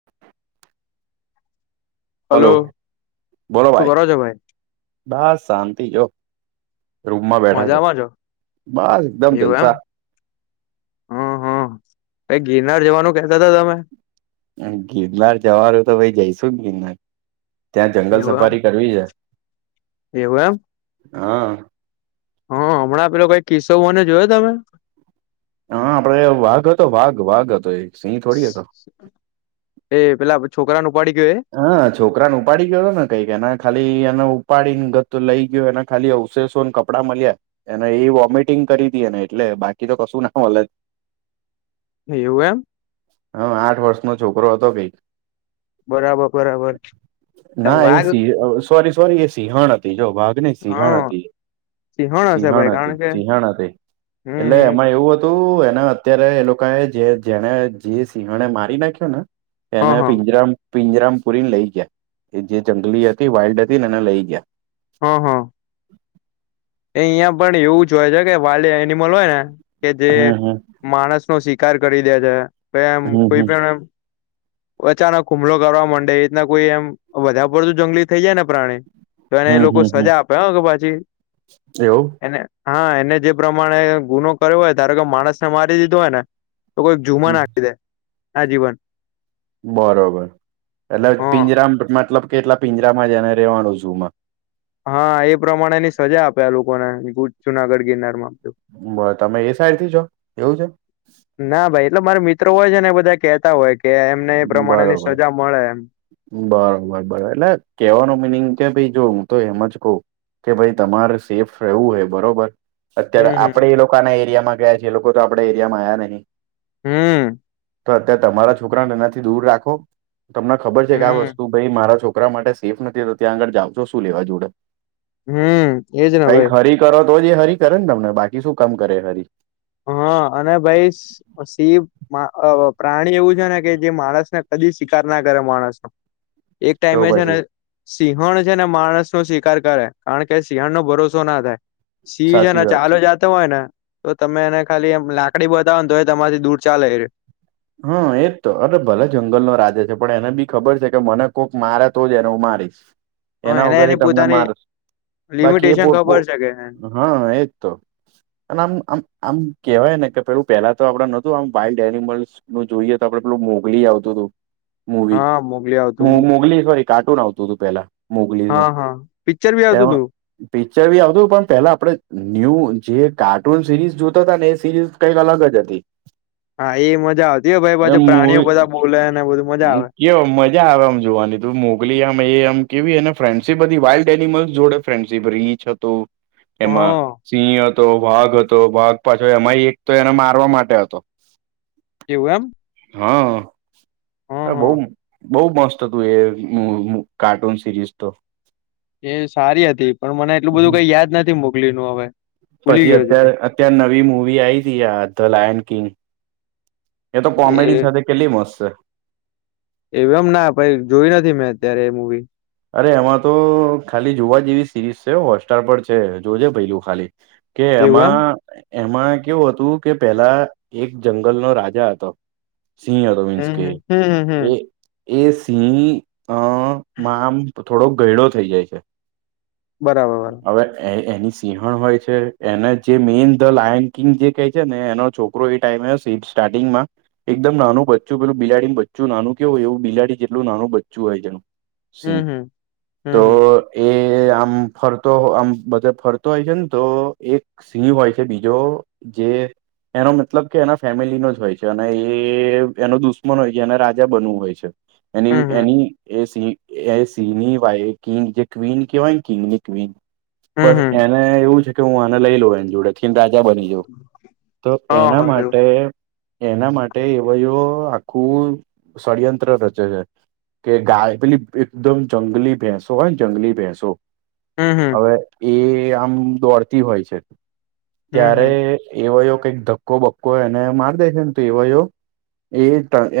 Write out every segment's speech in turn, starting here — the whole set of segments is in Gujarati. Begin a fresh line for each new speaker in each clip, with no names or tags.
[unintelligible] હલો બોલો
શું
ભાઈ
કરો છો
બસ શાંતિ જો. રૂમમાં બેઠા છે
મજામાં છો
બસ એકદમ
એવું એમ
જલસા.
હમ હમ ભાઈ ગિરનાર જવાનું કેતા હતા તમે?
ગિરનાર જવાનું તો ભાઈ જઈશું ને ગિરનાર. ત્યાં જંગલ
એવું એમ
સફારી કરવી છે.
એવું એમ.
હા.
હા હમણાં આ પેલો કઈ કિસ્સો બન્યો જોયો તમે.
હા આપડે વાઘ હતો વાઘ વાઘ હતો એ સિંહ થોડી હતો.
[inaudible] એ પેલા છોકરા ન ઉપાડી ગયો એ.
હા છોકરાને ઉપાડી ગયો હતો ને કઈક એને ખાલી એને ઉપાડીને લઈ ગયો એ ખાલી અવશેષો કપડા મળ્યા એને એ વોમિટિંગ કરી તી એને એટલે બાકી તો કશું ના મળ
એવું એમ.
હમ આઠ વર્ષનો છોકરો હતો ભઈ.
બરાબર બરાબર
ના એ
વાઘ
સિંહ સોરી સોરી એ સિંહણ હતી જો વાઘ સિંહણ
હા
હતી
હશે
સિંહણ
ભાઈ
હતી
કારણ કે
સિંહણ હતી એટલે
હમ હમ
એમાં એવું હત ત એના અત્યારે એ લોકોએ જે જેને જે સિંહણે મારી નાખ્યો ને
હા
એને
હા
પિંજરામ પિંજરામપુરીને લઈ ગયા એ જે જંગલી હતી વાઇલ્ડ હતી ને એને લઈ ગયા.
હમ હમ. એ અહિયાં પણ એવું જ હોય છે કે વાઇલ્ડ એનિમલ હોય ને કે જે
હમ
માણસ નો શિકાર કરી દે છે કે એમ
હમ
કોઈ
હમ
પણ એમ અચાનક હુમલો કરવા માંડે એ રીતના કોઈ એમ વધારે પડતું જંગલી થઇ જાય ને પ્રાણી. તો
હમ
એને એ
હમ
લોકો સજા આપે હો કે પછી
એવુ
એને હા એને જે પ્રમાણે ગુનો કર્યો હોય ધારો કે માણસ ને મારી દીધો હોય ને તો કોઈક જુમા
હમ.
નાખી દે આ જીવન
બરોબર એટલે
હ
પિંજરા મતલબ કે એટલા પિંજરામાં જને રવાનું છું ઝૂ માં
હા એ પ્રમાણે ની સજા આપે લોકોનેુ જુનાગઢ ગિરનાર માં
તો તમે એ સાઇડ થી છો એવું છે
ના ભાઈ એટલે મારે મિત્રો હોય છે ને એ બધા કેતા હોય કે એમને એ પ્રમાણેની
બરોબર
સજા મળે એમ
બરોબર બરોબર એટલે કેવાનો મિનિંગ કે ભાઇ હું તો એમાં જ કહ એમાય તમારે સેફ રહેવું હોય બરોબર અત્યારે
હમ
આપણેે એ લોકોના એરિયામાં ગયા છે એ લોકો તો આપડા એરિયામાં આવ્યા નહિ
હમ
તો અત્યારે તમારા છોકરાને એનાથી દૂર રાખો તમને ખબર છે કે આ
હમ
વસ્તુ ભાઈ મારા છોકરા છોકરા માટે સેફ નથી તો ત્યાં આગળ જાવજ છો શું લેવા જોડે
હમ એજ ને
કઈક
ભાઈ
હરી કરો તો જ એ હરી કરે ને તમને બાકી શું કામ કરે હરી
હા અને ભાઈ સિંહ પ્રાણી એવું છે ને કે જે માણસને કદી શિકાર ના કરે માણસ એક
તો
ટાઈમે છે ને
પછી
સિંહણ છે ને માણસ ન શિકાર કરે કારણ કે સિંહણનો ભરોસો ના થાય સિંહ
સાચી
છેને
વાત છે
ચાલ્યો જતો હોય ને તો તમે એને ખાલી એમ લાકડી બતાવ તો તમારાથી દૂર ચાલે એ
હા એજ તો અરે એ ભલે જંગલનો રાજા છે પણ એને બી ખબર છે કે મને કોઈક મારે તો જને હું મારીશ એના
એને
વગરે
એની
તમને
પોતાની
માર બાકી એ
લિમિટેશન
પો
ખબર છે કે
હા એજ તો અને આમ આમ આમ કેહેવાયને કે પેલું પેલા તો આપણે નહોતું આમ વાઈલ્ડ એનિમલ્સ જો જોઈએ તો આપડે પેલું મોગલી આવતું હતું મુવી
હા મોકલી આવતું
મોગલી સોરી કાર્ટૂન આવતું હતું પેલા મોગલી નું
હા હા પિક્ચર બી આવતું
એમાં
હતું
પિક્ચર બી આવતું પણ પેલા આપડે ન્યૂ જે કાર્ટૂન સિરીઝ જોતા હતા ને એ સિરીઝ કંઈક અલગ જ હતી
હા એ મજા આવતી હોય ભાઈ
એમ
પાછા પ્રાણીઓ બધા બોલે ને બધું મજા આવે
એ મજા આવે આમ જોવાની તું મોગલી આમ એ આમ કેવી ને ફ્રેન્ડશીપ બધી વાઇલ્ડ એનિમલ્સ જોડે ફ્રેન્ડસીપ એ રીંછ હતો
હ
એમાં સિંહ હતો વાઘ હતો વાઘ પાછો એમાંય એક તો એને મારવા માટે હતો
એવું એમ
હા
હ હ
બહુ બહુ મસ્ત હતું એ કાર્ટૂન સિરીઝ તો
એ સારી હતી પણ મને એટલું બધું કઈ યાદ નથી મોગલી નુ હવે ભૂલી ગયો છે ભાઈ
જે આ નવી મુવી આઈ તી આ ધ લાયન કિંગ એ તો કોમેડી
એ
સાથે કેટલી મસ્ત છે
એવ એમ ના પાઈ જોય નથી મેં અત્યારે એ મવી
અરે એમાં તો ખાલી જોવા જેવી સિરીઝ છે હોટસ્ટાર પર છે જોજે પેલું ખાલી કે એમાં
એવું
એમાં કેવું હતું કે પેલા એક જંગલનો રાજા હતો સિંહ રવિન્સ
એમ
કે
હમ હમ હમ હમ હમ
એ એ સિંહ અ મા આમ થોડો ગયડો થઈ જાય છે
બરાબર બરાબર
હવે એની સિંહણ હોય છે એને જે મેઈન ધ લાયન કિંગ જે કહે છે ને એનો છોકરો એ ટાઈમે સ સ્ટાર્ટિગમાં એકદમ નાનું બચ્ચું પેલું બિલાડીનું બચ્ચું નાનું કેવુંય એવ બિલાડી જેટલુંનું બચ્ચું હોય એનું સિંહ
હમ હમ હમ
તો એ આમ ફરતો આમ બધા ફરતો હોય છે ને તો એક સિંહ હોય છે બીજો જે એનો મતલબ કે એના ફેમિલીનો જ હોય છે અને એ એનો દુશ્મન હોય છે એને રાજા બનવું હોય છે
હમ હમ
એની
હમ
એની એ સિ એ સિંહની વાય કિંગ જે ક્વીિન કેવાયને કિંગની ક્વીિન બસ
હમ
એ
હમ
અને એવું છે કે હું આને લઈ લઉ એની જોડે થીને રાજા બની જાઉં તો
હા
એના
હા એવું
માટે એના માટે એવયયો આખું ષડયંત્ર રચે છે કે ગાય પેલી એકદમ જંગલી ભેંસો હોયને જંગલી ભેંસો
હમ હમ
હવે એ આમ દોડતી હોય છે
હમ હમ
ત્યારે એવયો કઈક ધક્કો બક્કો એને માર દે છે ને તું એવયો એ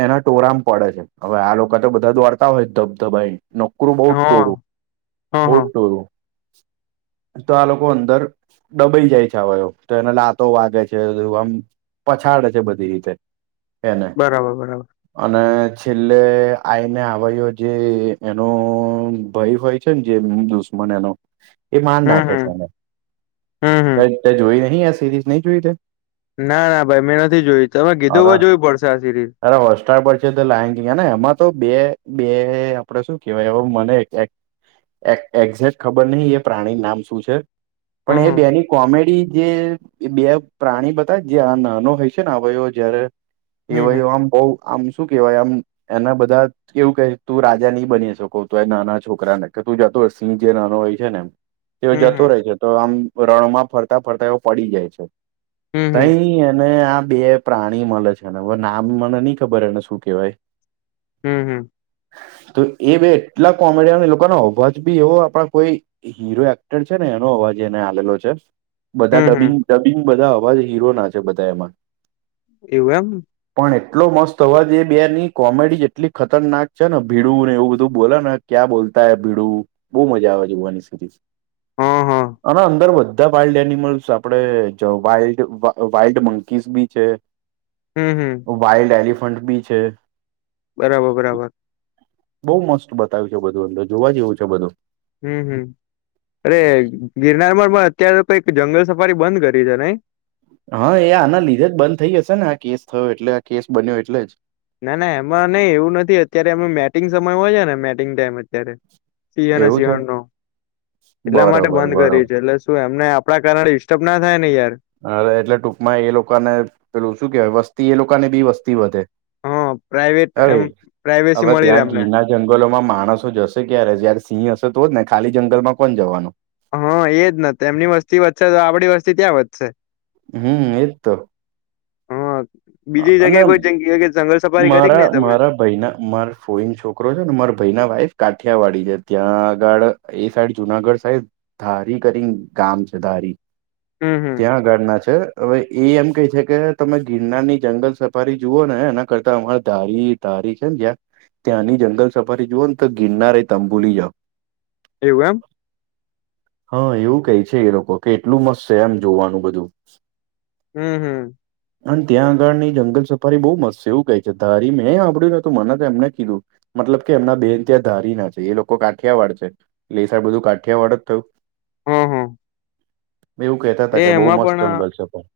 એના ટોરામ પડે છે હવે આ લોકો તો બધા દોડતા હોય જબ તો ભાઈ નોકરું બહુ જ ટોરું
હા હા
બહ જ
હા
ટોરું
[inaudible]
તો આ લોકો અંદર ડબાઈ જાય છેયો તો એના લાતો વાગે છે આમ પછાડ છે બધી રીતે એને
બરાબર બરાબર
અને છેલ્લે આઈને આવું જે એનો ભાઈ હોય છે ને જે દુશ્મન એનો એ માન
હમ
નાખે
હમ
છે એને
હમ હમ
જોય નહી આ સિરીઝ નહી જોય તે.
ના ના ભાઈ મેં નથી જોયું તમે કીધું
અરે
જોવું પડશે આ સિરિલ.
અરે હોટસ્ટાર પર છે તો લા ને એમાં તો બે. બે આપડે શું કેવાય એવ મને. એક્ઝેક ખબર નહ એ પ્રાણી નામ શું છે.
હમ
પણ એ
હમ
બેની કોમેડી જે બે પ્રાણી બતા જે આ નાનો હોય છે ને આ જયારે. એવ એ
હમ
આમ બઉ આમ શું કેવાય આમ એના બધા. એવું કહે તું રાજા નહી બની શકો તું એ નાના છોકરાને કે તું જતો હો સિંહ જે નાનો હોય છે ને એમ. તેઓ જતો
હમ
રહે છે તો આમ રણમાં ફરતા ફરતા એવ પડી જાય છે.
હમ હમ હમ
તઈ અને આ બે. પ્રાણી મળે છે ને હવે નામ મને નહી ખબર એને શું કેહેવાય.
હમ હમ.
તો એ બે એટલા કોમેડયન એ લોકોનો અવાજ બી એવો આપણા કોઈ. હીરો એક્ટર છે ને એનો અવાજ એને આવેલો છે. બધા
હમ હમ હમ
ડબિંગ ડબિંગ બધા અવાજ હીરો ના છે બધા એમાં.
એવું એમ.
પણ એટલો મસ્ત હવાજે બેની કોમેડી. એટલી ખતરનાક છે ને ભીડુંને એવું બધું બોલે ને ક્યાં બોલતા હ ભીડું. બહુ મજા આવે છે બવાની સુધી.
હા હા.
અને અંદર બધા વાઇલ્ડ એનિમલ્સ આપણે વાઇલ્ડ વાઈલ્ડ મંકીસબી છે.
હમ હમ.
વાઈલ્ડ એલિફન્ટબી છે.
બરાબર બરાબર.
બહુ મસ્ત બતાવ્યું છે બધું અંદર જોવા જેવું છે બધું.
હમ હમ અરે ગિરનારમાં પણ અત્યારે કઈક જંગલ સફારી બંધ કરી છે નઈ.
હા એ આના લીધે જ બંધ થઈ જશે ને આ કેસ થયો એટલે આ કેસ બન્યો એટલેજ.
ના ના એમાં નહી એવું નથી અત્યારે એ મેટિંગ સમય હોય છે ને મેટિંગ ટાઈમ અત્યારે. સી
જ
એના
એવું છે
સીવાનો. એટલા
બરોબર
માટે બંધ
બરોબર
કરીએ છીએ એટલે શું એમને આપણા કારણે ડિસ્ટર્બ ના થાય ને યાર.
અરે એટલે ટૂંકમાં એ લોકોને પેલું શું કેહેવાય વસ્તી એ લોકો ની બી વસ્તી વધે.
પ્રાાઈવેટ
અરે
એમ પ્રાાઈવેસી
હવે
મળી રહેે
ત્યાં
અમને.
ગીરના જંગલોમાં માણસો જશે ક્યારે જયારે સિંહ હશે તો જ ને ખાલી જંગલમાં કોણ જવાનું.
હા એજ નથી એમની વસ્તી વધશે તો આપડી વસ્તી ત્યાં વધશે.
હમ એ તો.
હા બીજી
અને
જગ્યાએ કોઈ જગ્યા જંગલ સફારી કરી કે
મારા
નહી તમે
મારા ભાઈ ના મારા. ફોઈન છોકરો છે ને મારા ભાઈ ના વાઈફ કાઠિયાવાડી છે ત્યાં આગળ એ સાઈડ જુનાગઢ સાઈડ. ધારી કરી ગામ છે ધારી.
હમ હમ
ત્યાં આગાળના છે હવે એ એમ ક છે કે તમે ગિરનારની. જંગલ સફારી જુઓ ને એના કરતા અમારે ધારી ધારી છે ને જં. ત્યાંની જંગલ સફારી જુઓ ને તો ગિરનાર એ તંમ ભુલી જાઓ.
એવું એમ.
હા એવું કઈ છે એ લોકો કે એટલું મસ્ત છે એમ જોવાનું બધું.
હમ હમ.
અંત્યા આ. બળ ની જંગલ સફારી બહુ મસ્ત છે એવું કહે છે ધારી મેંં હાભડ્યું ને હતું મને તો એમને કીધું. મતલબ કે એમના બેન ત્યાં ધારી ના છે એ લોકો કાંઠિયાવાડ છે. લેસ આ બધું કાઠિયા વાડ જ થયું.
હમ હા.
મેં એવું કહેતા હતા કે બઉુ મસ્ત જંગલ છે પણ.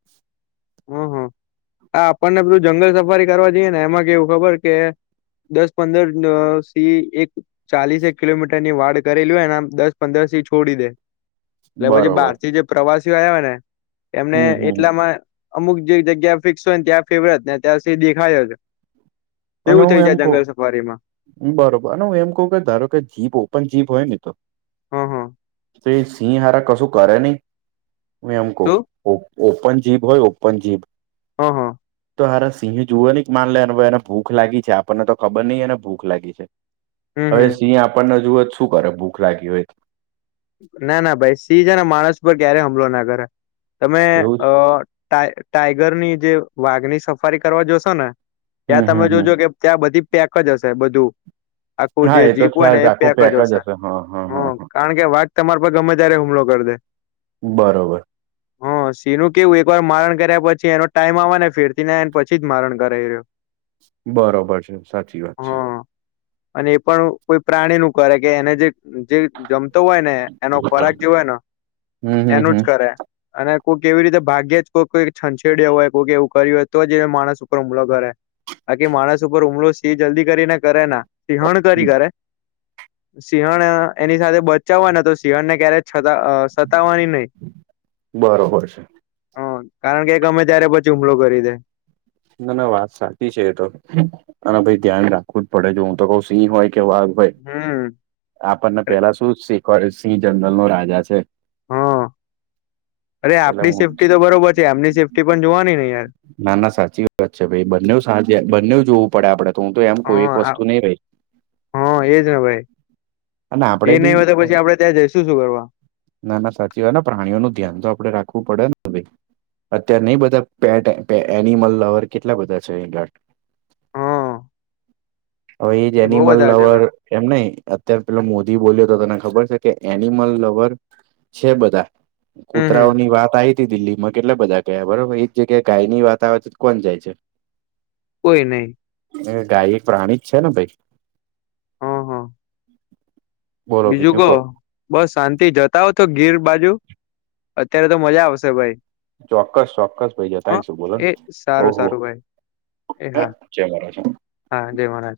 હમ હ આ આપણને બધું જંગલ સફારી કરવા જઈએ ને એમાં કેવું ખબર કે દસ પંદર સી એક ચાલીસેક કિલોમીટર ની વાડ કરેલી હોય એને આમ દસ પંદર થી છોડી દે એટ પછી
બરોબર
બહારથી જે પ્રવાસીઓ આવ હોય ને એમને
હમ હમ
એટલામાં અમુક જે જગ્યા ફિક્સ હોય ને ત્યાં ફેવરે ને ત્યાં સુ દેખાયો છે
અને હું એમ
સફારીમાં
કહું બરોબર અનેને હું એમ કઉું કે ધારો કે જીપ ઓપન જીપ હોય ને તો
હ હ
તો સિંહારા કશું કરે નહી હુ એમે કો
શું
ઓપન જીભ હોય ઓપન જીભ
હ હ
તો હાર સિંહ જોવા ને માન લેને ભાઈ એને ભૂખ લાગી છે આપણને તો ખબર નહ એને ભૂખ લાગી છે.
હમ
હવે
હમ
સિંહ આપણને જુવે જ શું કરે ભૂખ લાગી હોય ત
ના ના ભાઈ સિંહજને માણસ પર ક્યારે હુમલો ના કરે તમે
એવું
અ
જ.
ટાય ટાઈગરની જે વાઘની સફારી કરવા જોશો ને ત્યાં
હમ
તમે
હમ
જોજો કે
હમ
ત્યાં બધી પેક જ હશે બધું. આખું જે
હા એ તો
જીપ હોય ને
ખ્યાલ
એ
છે, આખું
પેક જ હશે
હા હા
હ
હા હા
કારણ કે કે વાધ તમારા પર ગમે ત્યારે હુમલો કરી દે
બરોબર.
હા. સીહનું કેવું એક વાર મારણ કર્યા પછી એનો ટાઈમ આવે ને ફેરતી ના એ પછી જ મારણ કરાઈ એ રહ્યો
બરોબર છે સાચી વાત છે.
હા અને એ પણ કોઈ પ્રાણી નું કરે કે એને જે જમતો હોય ને એનો
હમ
ખોરાક જે હોય ને
હમ
એનું
હમ
જ કરે અને કોઈ કેવી રીતે ભાગ્યે જ કોઈઈ છંછેડ હોય કોઈક એવું કર્યું હોય તો જ એ માણસ ઉપર હુમલો કરે આકી માણસ ઉપર હમલો છે જલ્દી કરીને કરે ના સિંહણ કરી કરે સિંહણ એની સાથે બચ્ ચ્ચ હોયના તો સિંહળને ક્યારેતા સતાવાની નહીં
બરોબર છે
હ કારણ કે એક અમે ત્યારે પછી હુમલો કરી દે.
ના ના વાત સાચી છે એતો. અને ભઈ ધ્યાન રાખવું જ પડે જો હું તો કઉ સિંહ હોય કે વાઘ ભાઈ
હમ
આપણને
અરે
પેલા શું શિખવાડ્યું સિંહ જગલ નો રાજા છે.
હા અરે
એટલે
આપણી
હું
સેફ્ટી તો બરોબર છે આમની સેફ્ટી પણ જોવાની ને યાર
ના ના સાચી વાત છે ભાઈ બંને સાંજે બંને જોવું પડે આપડે તો હું તો એમ કોઈ એક
હા આ-
વસ્તુ નહી રઈ
હા એજ ને ભાઈ,
અને આપડે
એ નહી
બી
હો તો પછી આપડે ત્યાં જઈ શું શું કરવા
નાના સાચી હોય પ્રાણીઓ નું ધ્યાન તો આપડે રાખવું પડે ને ભાઈ અત્યારે નહી બધા પે એનિમલ લવર કેટલા બધા છે.
હા.
હવે એ જ
બહુ
એનિમલ
બધા છે
લવર
ભાઈ
એમ નહિ અ અત્યારે પેલા મોદી બોલ્યો તો તને ખબર છે કે એનિમલ લવર છે બધા
હમ હમ
કૂતરાઓ ની વાત આવી દિલ્હીમાં કેટલા બધા ગયા બરોબર એ જગ્યાએ ગાય ની વાત આવે તો કોણ જાય છે.
કોઈ નહી.
એ ગાય એક પ્રાણી જ છે ને ભાઈ
હા હા
બોલો
બીજું કો
કહો
બસ શાંતિ જતા હો તો ગીર બાજુ અત્યારે તો મજા આવશે ભાઈ.
ચોક્કસ ચોક્કસ ભાઈ
હ
જતાયશું બોલો
એ
ને
સારું
ઓહો
સારું ભાઈ
હા જે મારા છે.
હા દેવાના